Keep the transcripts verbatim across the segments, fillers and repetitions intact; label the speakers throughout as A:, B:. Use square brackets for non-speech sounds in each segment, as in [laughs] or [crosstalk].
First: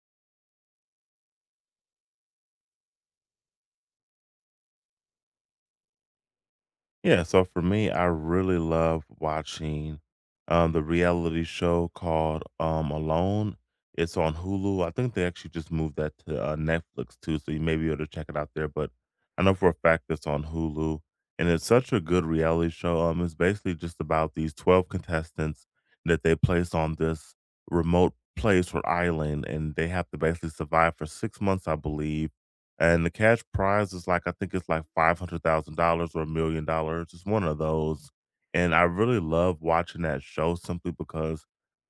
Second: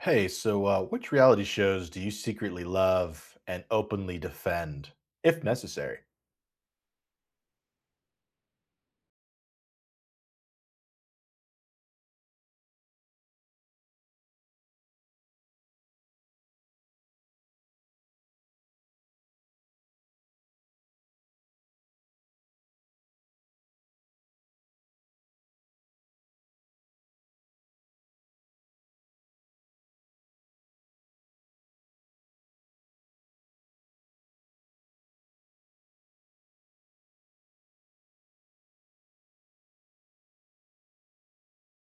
A: Hey, so uh, which reality shows do you secretly love and openly defend, if necessary?
B: Yeah, so for me, I really love watching um, the reality show called um, Alone. It's on Hulu. I think they actually just moved that to uh, Netflix too, so you may be able to check it out there. But I know for a fact it's on Hulu, and it's such a good reality show. Um, it's basically just about these twelve contestants that they place on this remote place or island, and they have to basically survive for six months, I believe, and the cash prize is like I think it's like five hundred thousand dollars or one million dollars. It's one of those, and I really love watching that show simply because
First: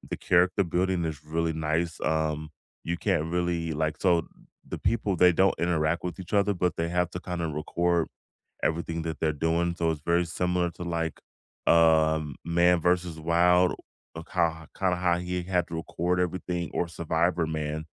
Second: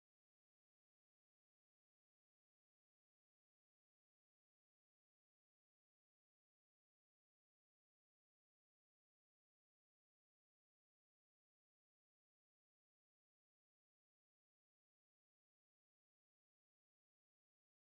B: the character building is really nice. Um, you can't really like so the people, they don't interact with each other, but they have to kinda record everything that they're doing. So it's very similar to like um Man versus Wild, like how kind of how he had to record everything, or Survivor Man.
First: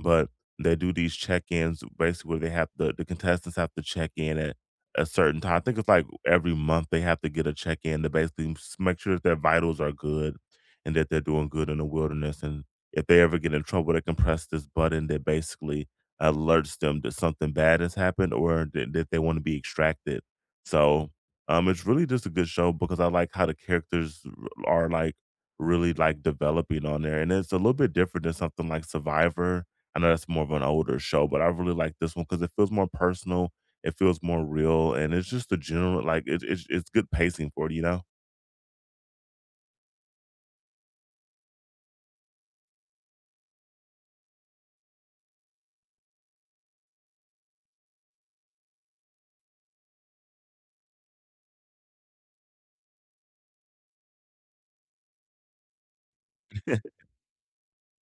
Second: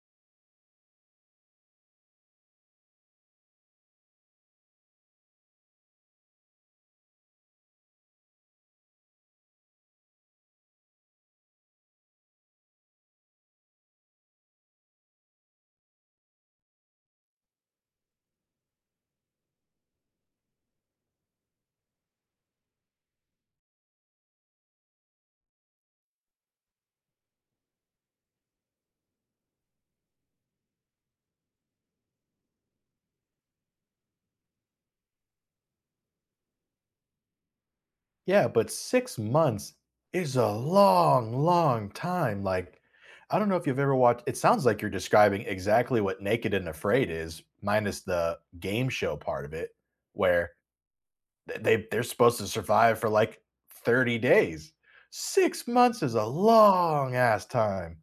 B: But they do these check-ins basically where they have the the contestants have to check in at a certain time. I think it's like every month they have to get a check-in to basically s- make sure that their vitals are good and that they're doing good in the wilderness. And if they ever get in trouble, they can press this button that basically alerts them that something bad has happened, or that, that they want to be extracted. So um, it's really just a good show because I like how the characters r- are like really like developing on there, and it's a little bit different than something like Survivor. I know that's more of an older show, but I really like this one because it feels more personal, it feels more real, and it's just a general like it, it's it's good pacing for it, you know.
A: Yeah, but six months is a long, long time. Like, I don't know if you've ever watched, it sounds like you're describing exactly what Naked and Afraid is, minus the game show part of it, where th- they they're supposed to survive for like thirty days. Six months is a
B: [laughs]
A: long ass time.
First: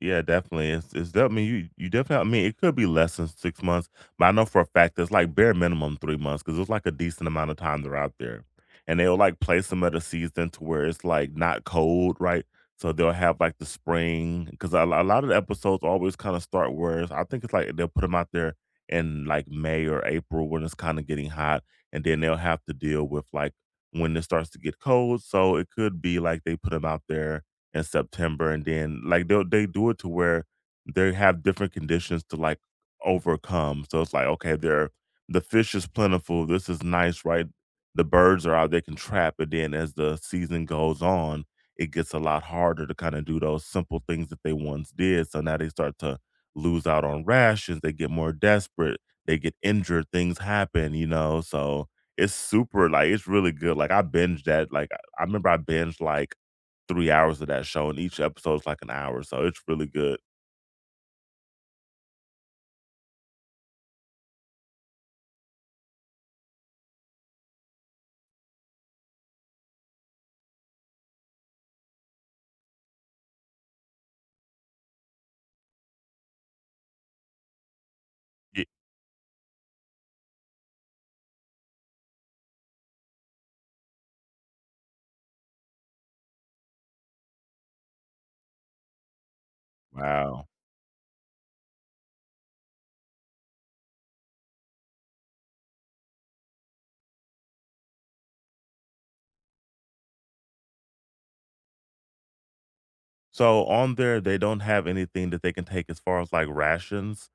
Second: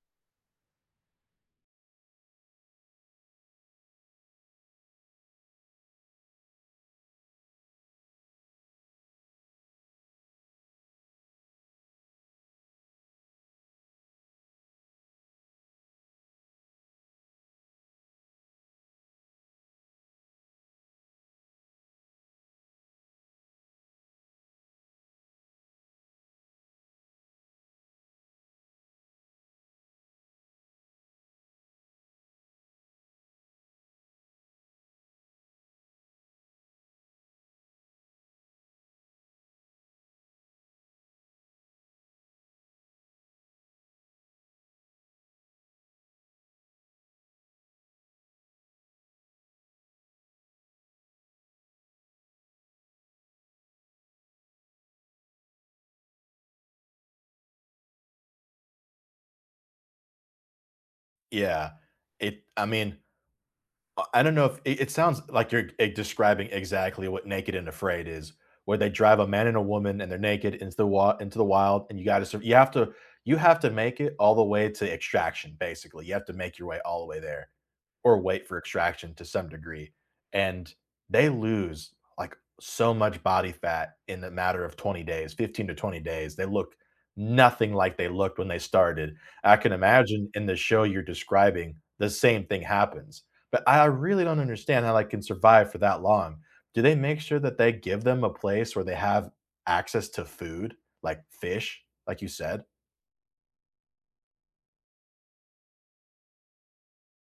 B: Yeah, definitely. It's it's def- I mean, you you definitely. I mean, it could be less than six months, but I know for a fact it's like bare minimum three months because it's like a decent amount of time they're out there, and they'll like place them at a season to where it's like not cold, right? So they'll have like the spring because a, lo- a lot of the episodes always kind of start where it's, I think it's like they'll put them out there in like May or April when it's kind of getting hot, and then they'll have to deal with like when it starts to get cold. So it could be like they put them out there in September, and then like they they do it to where they have different conditions to like overcome. So it's like, okay, they're the fish is plentiful. This is nice, right? The birds are out, they can trap, but then as the season goes on, it gets a lot harder to kind of do those simple things that they once did. So now they start to lose out on rations, they get more desperate, they get injured, things happen, you know. So it's super like it's really good. Like I binged that. Like I I remember I binged like three hours of that show, and each episode's like an hour, so it's really good.
A: Yeah. It, I mean, Uh, I don't know if it it sounds like you're e describing exactly what Naked and Afraid is, where they drive a man and a woman and they're naked into the wa into the wild, and you gotta you have to you have to make it all the way to extraction, basically. You have to make your way all the way there or wait for
B: Ye
A: extraction to some degree. And they lose like so much body fat in a matter of twenty days, fifteen to twenty days. They look nothing like they looked when they started. I can imagine in
B: Wow.
A: the show you're describing, the same thing happens. But I really don't understand how they can survive for that long. Do they make sure that they give them a place where they have access to food, like fish, like you said?
B: So on there, they don't have anything that they can take as far as, like, rations,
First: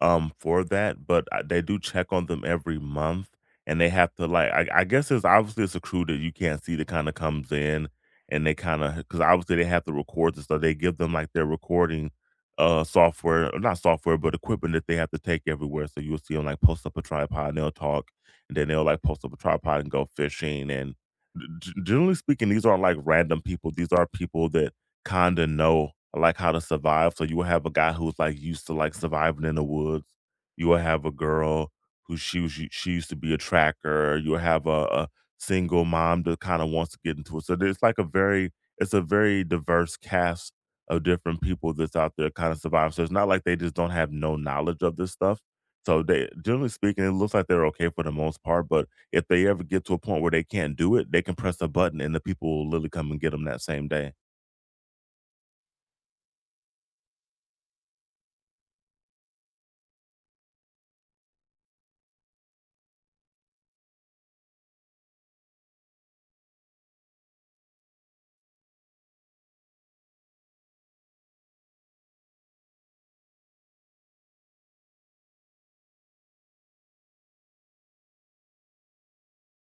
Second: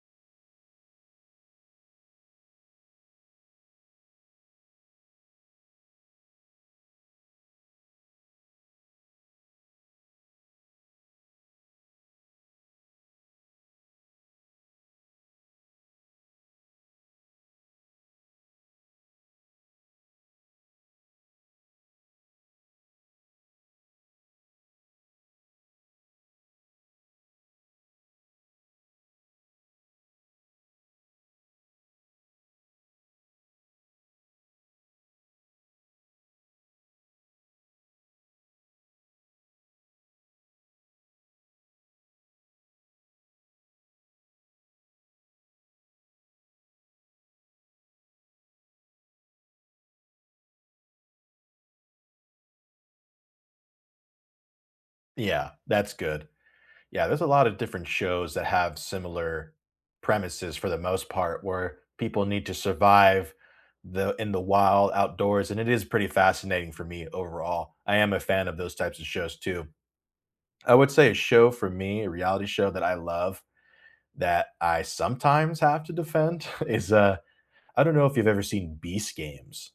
B: um, for that, but I, they do check on them every month, and they have to like I, I guess it's obviously it's a crew that you can't see that kind of comes in, and they kind of because obviously they have to record this so they give them like their recording uh software, or not software, but equipment that they have to take everywhere. So you'll see them like post up a tripod, and they'll talk, and then they'll like post up a tripod and go fishing and. g- Generally speaking, these aren't like random people. These are people that kinda know, like, how to survive. So you will have a guy who's, like, used to, like, surviving in the woods. You will have a girl who she was she used to be a tracker. You'll have a a single mom that kinda wants to get into it. So there's, like, a very it's a very diverse cast of different people that's out there kinda survive. So it's not like they just don't have no knowledge of this stuff. So they generally speaking, it looks like they're okay for the most part, but if they ever get to a point where they can't do it, they can press a button and the people will literally come and get them that same day.
A: Yeah, that's good. Yeah, there's a lot of different shows that have similar premises for the most part, where people need to survive the in the wild outdoors, and it is pretty fascinating for me overall. I am a fan of those types of shows too. I would say a show for me, a reality show that I love that I sometimes have to defend [laughs] is uh I don't know if you've ever seen Beast Games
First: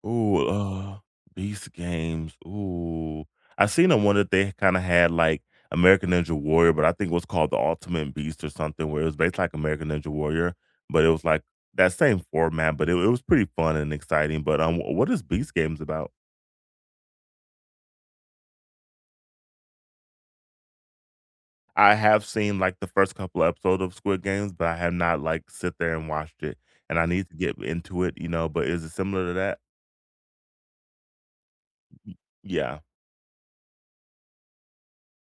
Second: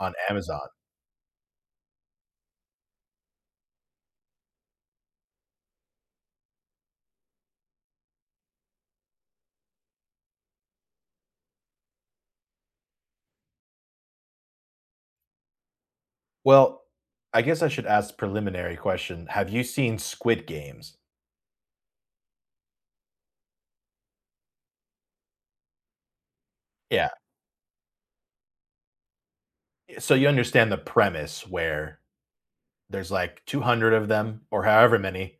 A: on
B: Ooh,
A: Amazon.
B: uh, beast games, ooh. I seen the one that they kinda had, like, American Ninja Warrior, but I think it was called The Ultimate Beast or something where it was based like American Ninja Warrior, but it was, like, that same format, but it it was pretty fun and exciting, but, um, wh- what is beast games about?
A: Well, I guess I should ask preliminary question. Have you seen Squid Games?
B: I have seen, like, the first couple episodes of Squid Games, but I have not, like, sit there and watched it, and I
A: Yeah,
B: need to get into it, you know, but is it similar to that?
A: eh, so you understand the premise where
B: Yeah.
A: there's, like, two hundred of them or however many,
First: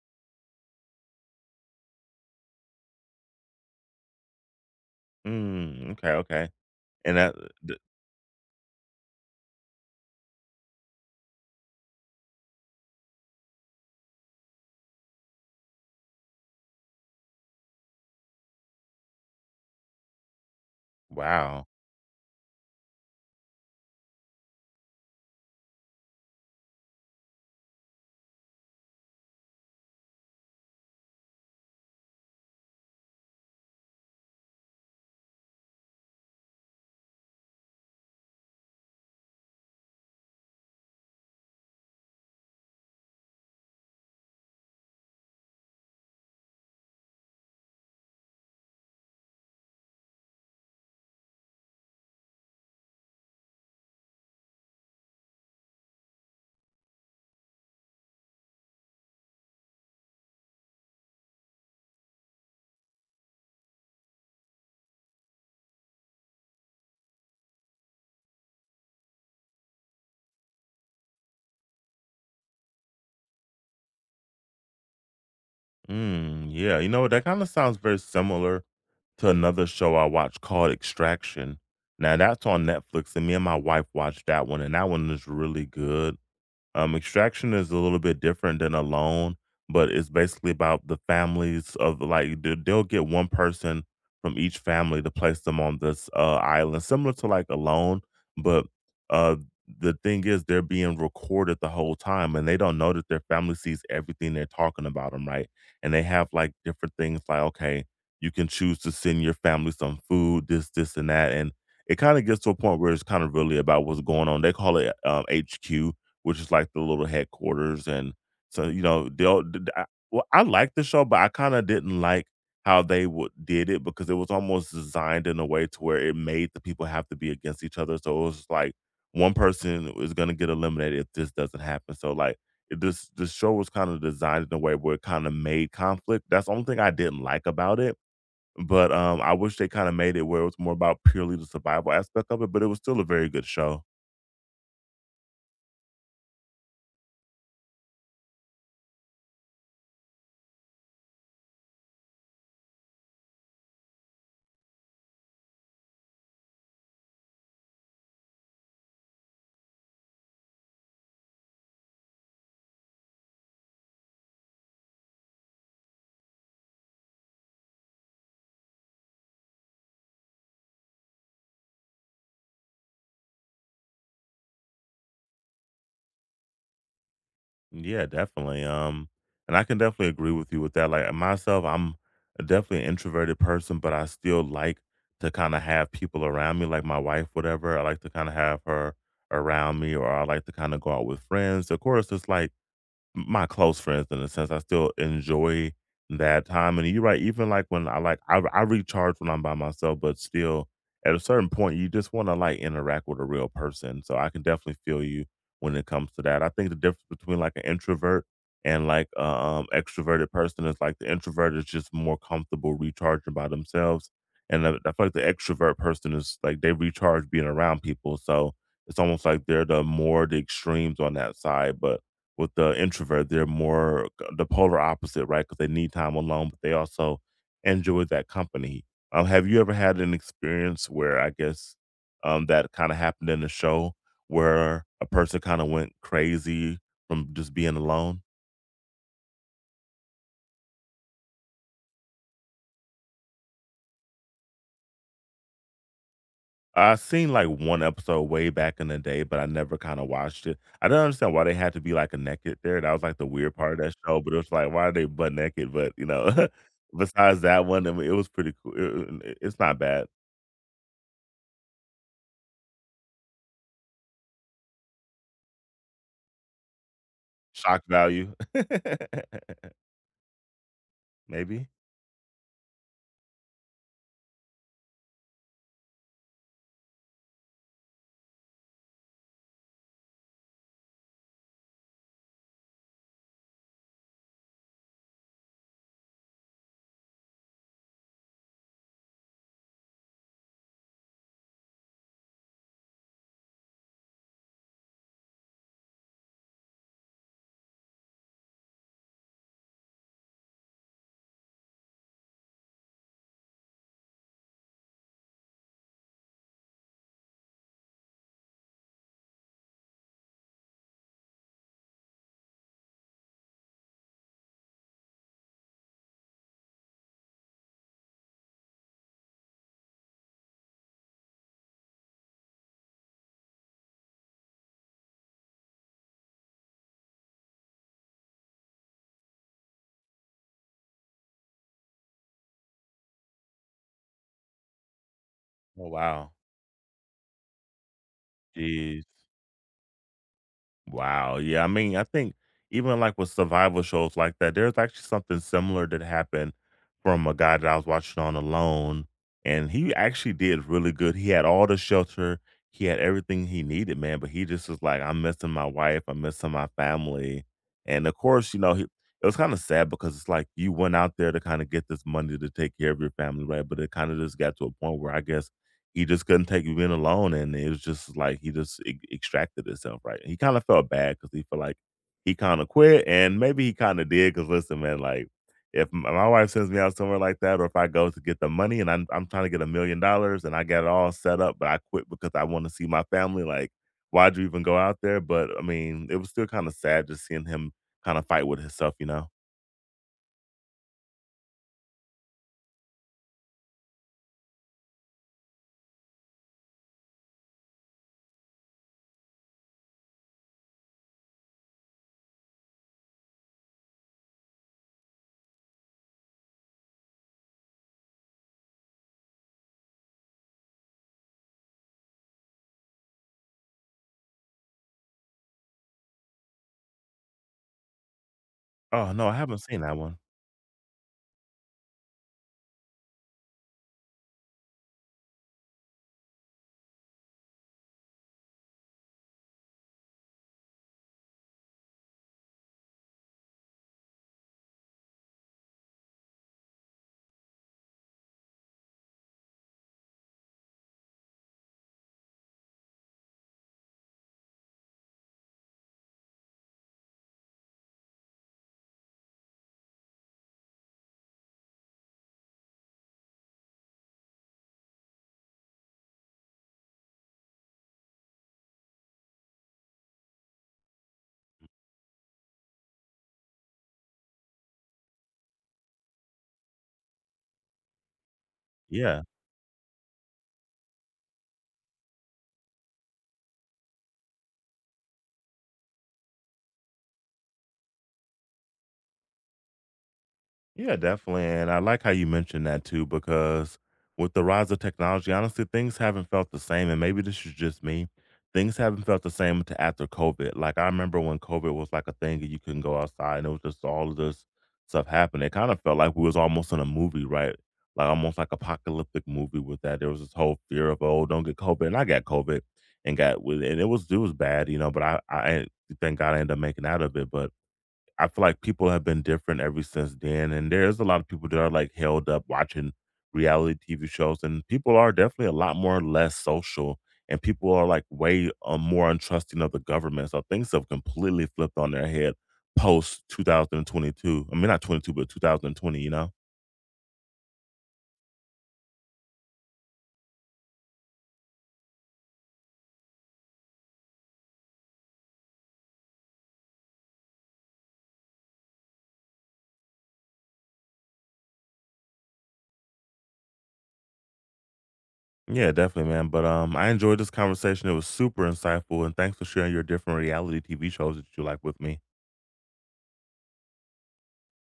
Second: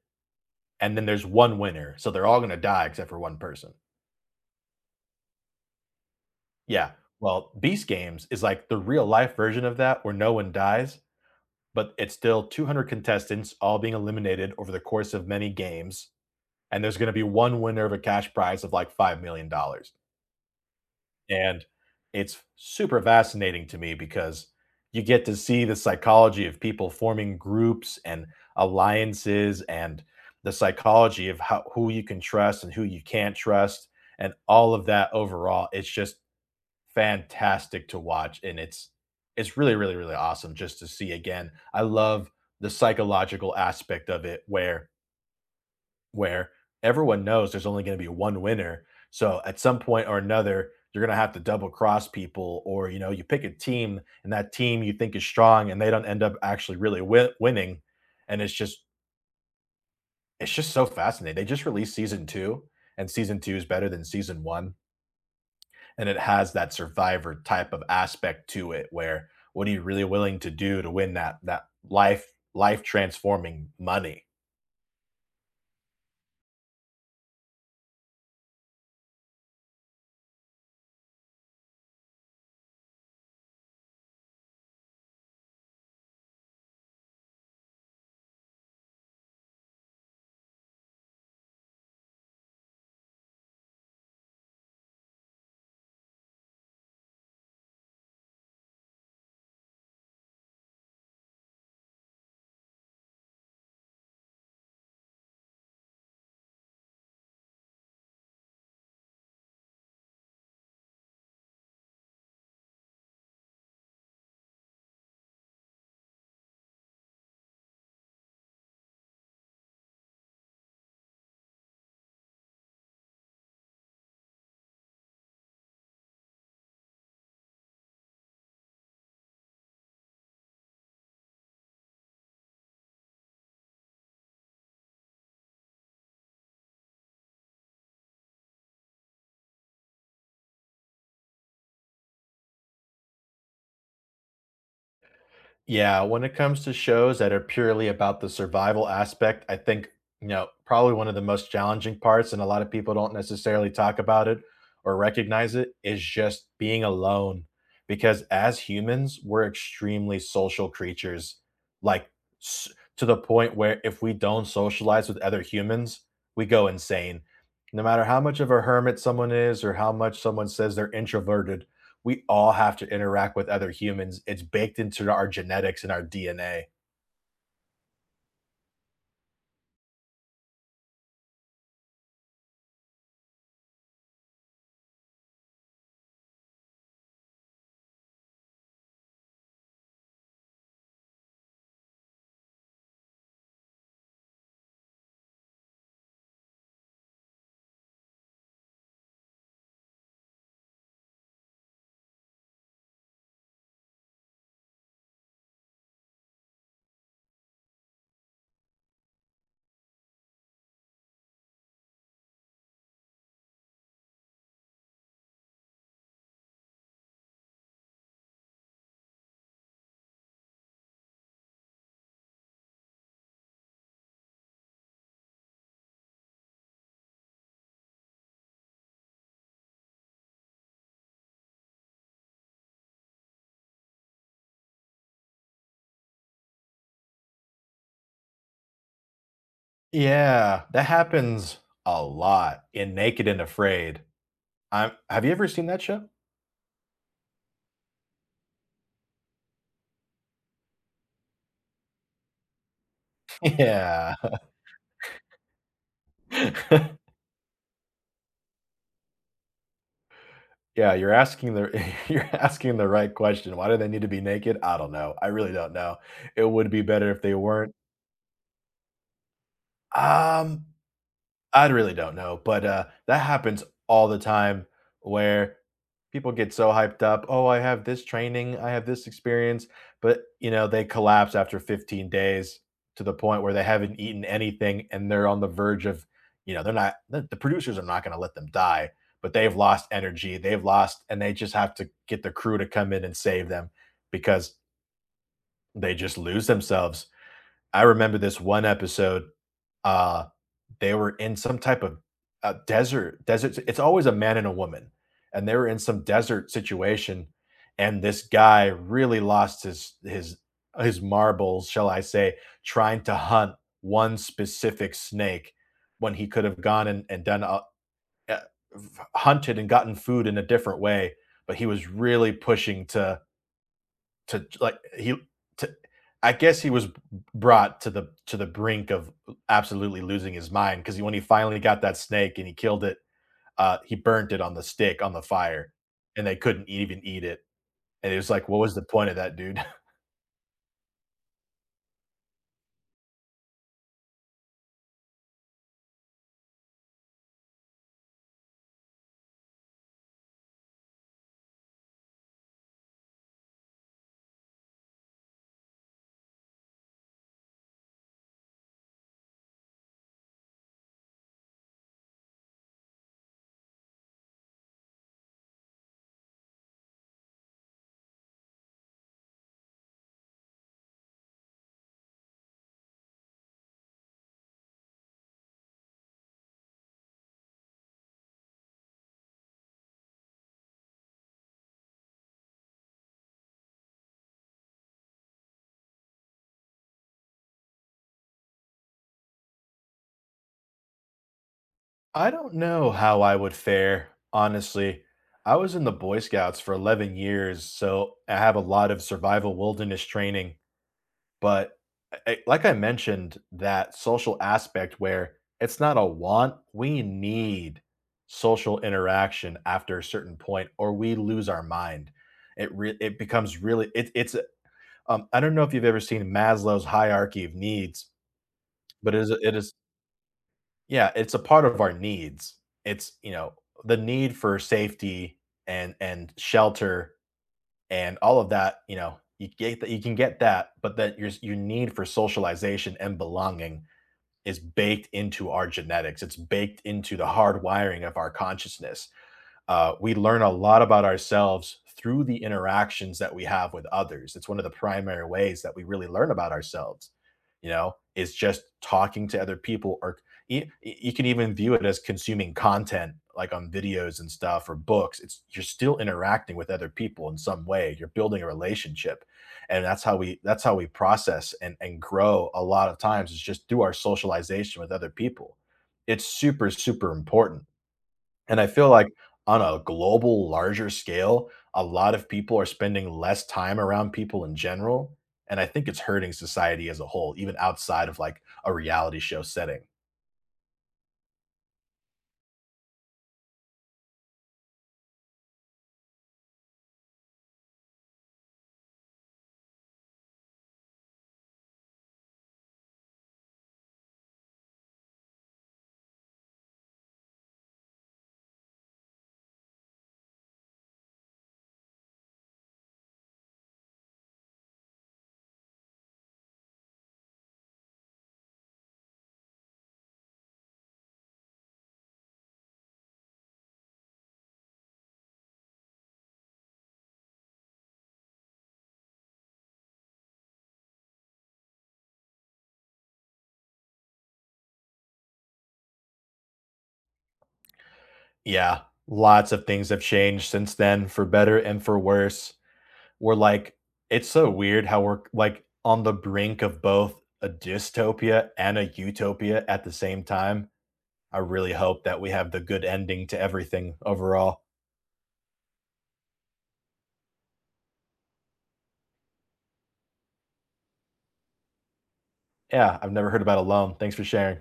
A: and then there's one winner, so they're all gonna die except for one person.
B: Mm, okay, okay,
A: Yeah,
B: and that,
A: well,
B: uh,
A: Beast Games is, like, the real life version of that where no one dies, but it's still two hundred contestants all being eliminated over the course of many games, and there's gonna be one winner of a cash prize of, like, five million dollars. And
B: wow.
A: it's super fascinating to me because you get to see the psychology of people forming groups and alliances and the psychology of how who you can trust and who you can't trust and all of that overall. It's just fantastic to watch and it's it's really, really, really awesome just to see again. I love the psychological aspect of it where where everyone knows there's only going to be one winner. So at some point or another, you're going to have to double cross people, or you know, you pick a team and that team you think is strong, and they don't end up actually really win- winning. And it's just it's just so fascinating. They just released season two, and season two is better than season one, and it has that survivor type of aspect to it, where what are you really willing to do to win that that life life transforming money?
B: Mm, yeah, you know that kind of sounds very similar to another show I watched called Extraction. Now that's on Netflix, and me and my wife watched that one, and that one is really good. Um, Extraction is a little bit different than a loan, but it's basically about the families of like they- they'll get one person from each family to place them on this uh, island, similar to like a loan. But uh, the thing is they're being recorded the whole time, and they don't know that their family sees everything they're talking about them, right? And they have like different things like, okay, you can choose to send your family some food, this, this, and that, and it kind of gets to a point where it's kind of really about what's going on. They call it um, H Q, which is like the little headquarters, and so, you know, they'll d d I well, I liked the show, but I kinda didn't like how they would did it because it was almost designed in a way to where it made the people have to be against each other, so it was just like one person is gonna get eliminated if this doesn't happen, so, like, it, this this show was kinda designed in a way where it kinda made conflict. That's the only thing I didn't like about it, but, um, I wish they kinda made it where it was more about purely the survival aspect of it, but it was still a very good show.
A: Yeah, when it comes to shows that are purely about the survival aspect, I think, you know, probably one of the most challenging parts, and a lot of people don't necessarily talk about it or recognize it, is just being alone. Because as humans, we're extremely social creatures, like s- to the point where if we don't socialize with other humans, we go insane. No matter how much of a hermit someone is or how much someone says they're introverted, we all have to interact with other humans. It's baked into our genetics and our D N A.
B: Yeah, definitely. Um, and I can definitely agree with you with that. Like myself, I'm definitely an introverted person, but I still like to kind of have people around me, like my wife, whatever. I like to kind of have her around me, or I like to kind of go out with friends. Of course, it's like my close friends in a sense. I still enjoy that time. And you're right, even like when I like I, I recharge when I'm by myself, but still at a certain point you just want to like interact with a real person. So I can definitely feel you when it comes to that. I think the difference between like an introvert and like a, um extroverted person is like the introvert is just more comfortable recharging by themselves. And I, I feel like the extrovert person is like they recharge being around people. So it's almost like they're the more the extremes on that side. But with the introvert, they're more uh, the polar opposite, right? Because they need time alone, but they also enjoy that company. Um, have you ever had an experience where I guess um, that kind of happened in the show where a person kind of went crazy from just being alone?
A: Yeah, that happens a lot in Naked and Afraid. I'm, have you ever seen that show?
B: I seen like one episode way back in the day, but I never kind of watched it. I don't understand why they had to be like a naked there. That was like the weird
A: [laughs]
B: part of that
A: Yeah.
B: show, but it was like, why are they butt naked? But you know, [laughs]
A: [laughs]
B: besides that one, I mean, it was pretty cool. It- it- it's not bad.
A: Yeah, you're asking the [laughs] you're asking the right question. Why do they need to be naked? I don't know. I really don't know. It would be better if they weren't.
B: Shock value. [laughs]
A: Um I
B: Maybe?
A: really don't know, but, uh, that happens all the time where people get so hyped up, "Oh, I have this training, I have this experience," but, you know, they collapse after fifteen days to the point where they haven't eaten anything and they're on the verge of, you know, they're not the the producers are not gonna let them die, but they've lost energy, they've lost and they just have to get the crew to come in and save them because they just lose themselves. I remember this one episode uh, they were in some type of, uh, desert desert it's always a man and a woman, and they were in some desert situation, and this guy really lost his his his marbles, shall I say, trying to hunt one specific snake when he could have gone and and done a eh, hunted and gotten food in a different way, but he was really pushing to to like he to I guess he was brought to the to the brink of absolutely losing his mind because when he finally got that snake and he killed it, uh, he burnt it on the stick on the fire,
B: Oh,
A: and
B: wow.
A: they couldn't even eat it. And it was like, what was the
B: Jeez.
A: point of that, dude?
B: Wow, yeah, I mean, I think even, like, with survival shows like that, there's actually something similar that happened from a guy that I was watching on Alone, and he actually did really good. He had all the shelter, he had everything he needed, man, but he just was like, "I'm missing my wife, I'm missing my family," and, of course, you know, he it was kinda sad because it's like you went out there to kinda get this money to take care of your family, right, but it kinda just got to a point where I guess he just couldn't take being alone, and it was just like he just e- extracted himself, right? He kind of felt bad because he felt like he kind of quit, and maybe he kind of did. Because listen, man, like if m- my wife sends me out somewhere like that, or if I go to get the money and I'm I'm trying to get a million dollars and I got it all set up, but I quit because I want to see my family, like why'd you even go out there? But I mean, it was still kind of sad just seeing him kind of fight with himself, you know?
A: [laughs] I don't know how I would fare, honestly. I was in the Boy Scouts for eleven years, so I have a lot of survival wilderness training. But I I like I mentioned, that social aspect where it's not a want, we need social interaction after a certain point or we lose our mind. It re it becomes really it it's a um, I don't know if you've ever seen Maslow's hierarchy of needs,
B: Oh
A: but it
B: no,
A: is
B: I
A: it
B: haven't
A: is
B: seen that one.
A: yeah, it's a part of our needs. It's, you know, the need for safety and and shelter and all of that, you know, you get that you can get that, but that your your need for socialization and belonging is baked into our genetics. It's baked into the hard wiring of our consciousness. Uh, we learn a lot about ourselves through the interactions that we have with others. It's one of the primary ways that we really learn about ourselves, you know, is just talking to other people, or y- you can even view it as consuming content like on videos and stuff or books. It's You're still interacting with other people in some way. You're building a relationship. And that's how we that's how we process and, and grow a lot of times is just through our socialization with other people. It's super, super important. And I feel like
B: Yeah.
A: on a global, larger scale, a lot of people are spending less time around people in general, and I think it's hurting society as a whole, even outside of, like, a reality show setting.
B: Yeah, definitely. And I like how you mentioned that too, because with the rise of technology, honestly, things haven't felt the same. And maybe this is just me. Things haven't felt the same to after COVID. Like I remember when COVID was like a thing and you couldn't go outside and it was just all of this stuff happening. It kind of felt like we was almost in a movie, right? Like almost like apocalyptic movie with that. There was this whole fear of, oh, don't get COVID. And I got COVID and got with and it was it was bad, you know, but I, I thank God I ended up making out of it. But I feel like people have been different ever since then, and there's a lot of people that are like held up watching reality T V shows, and people are definitely a lot more less social, and people are like way uh, more untrusting of the government. So things have completely flipped on their head post two thousand twenty-two. I mean, not twenty-two, but two thousand twenty. You know?
A: Yeah, lots of things have changed since then for better and for worse. We're like It's so weird how we're, like, on the brink of both a dystopia and a utopia at the same time. I really hope that we have the good ending to everything overall.
B: Yeah, definitely, man. But um, I enjoyed this conversation. It was super insightful, and thanks for sharing your different reality T V shows that you like with me.
A: Yeah, I've never heard about Alone. Thanks for sharing.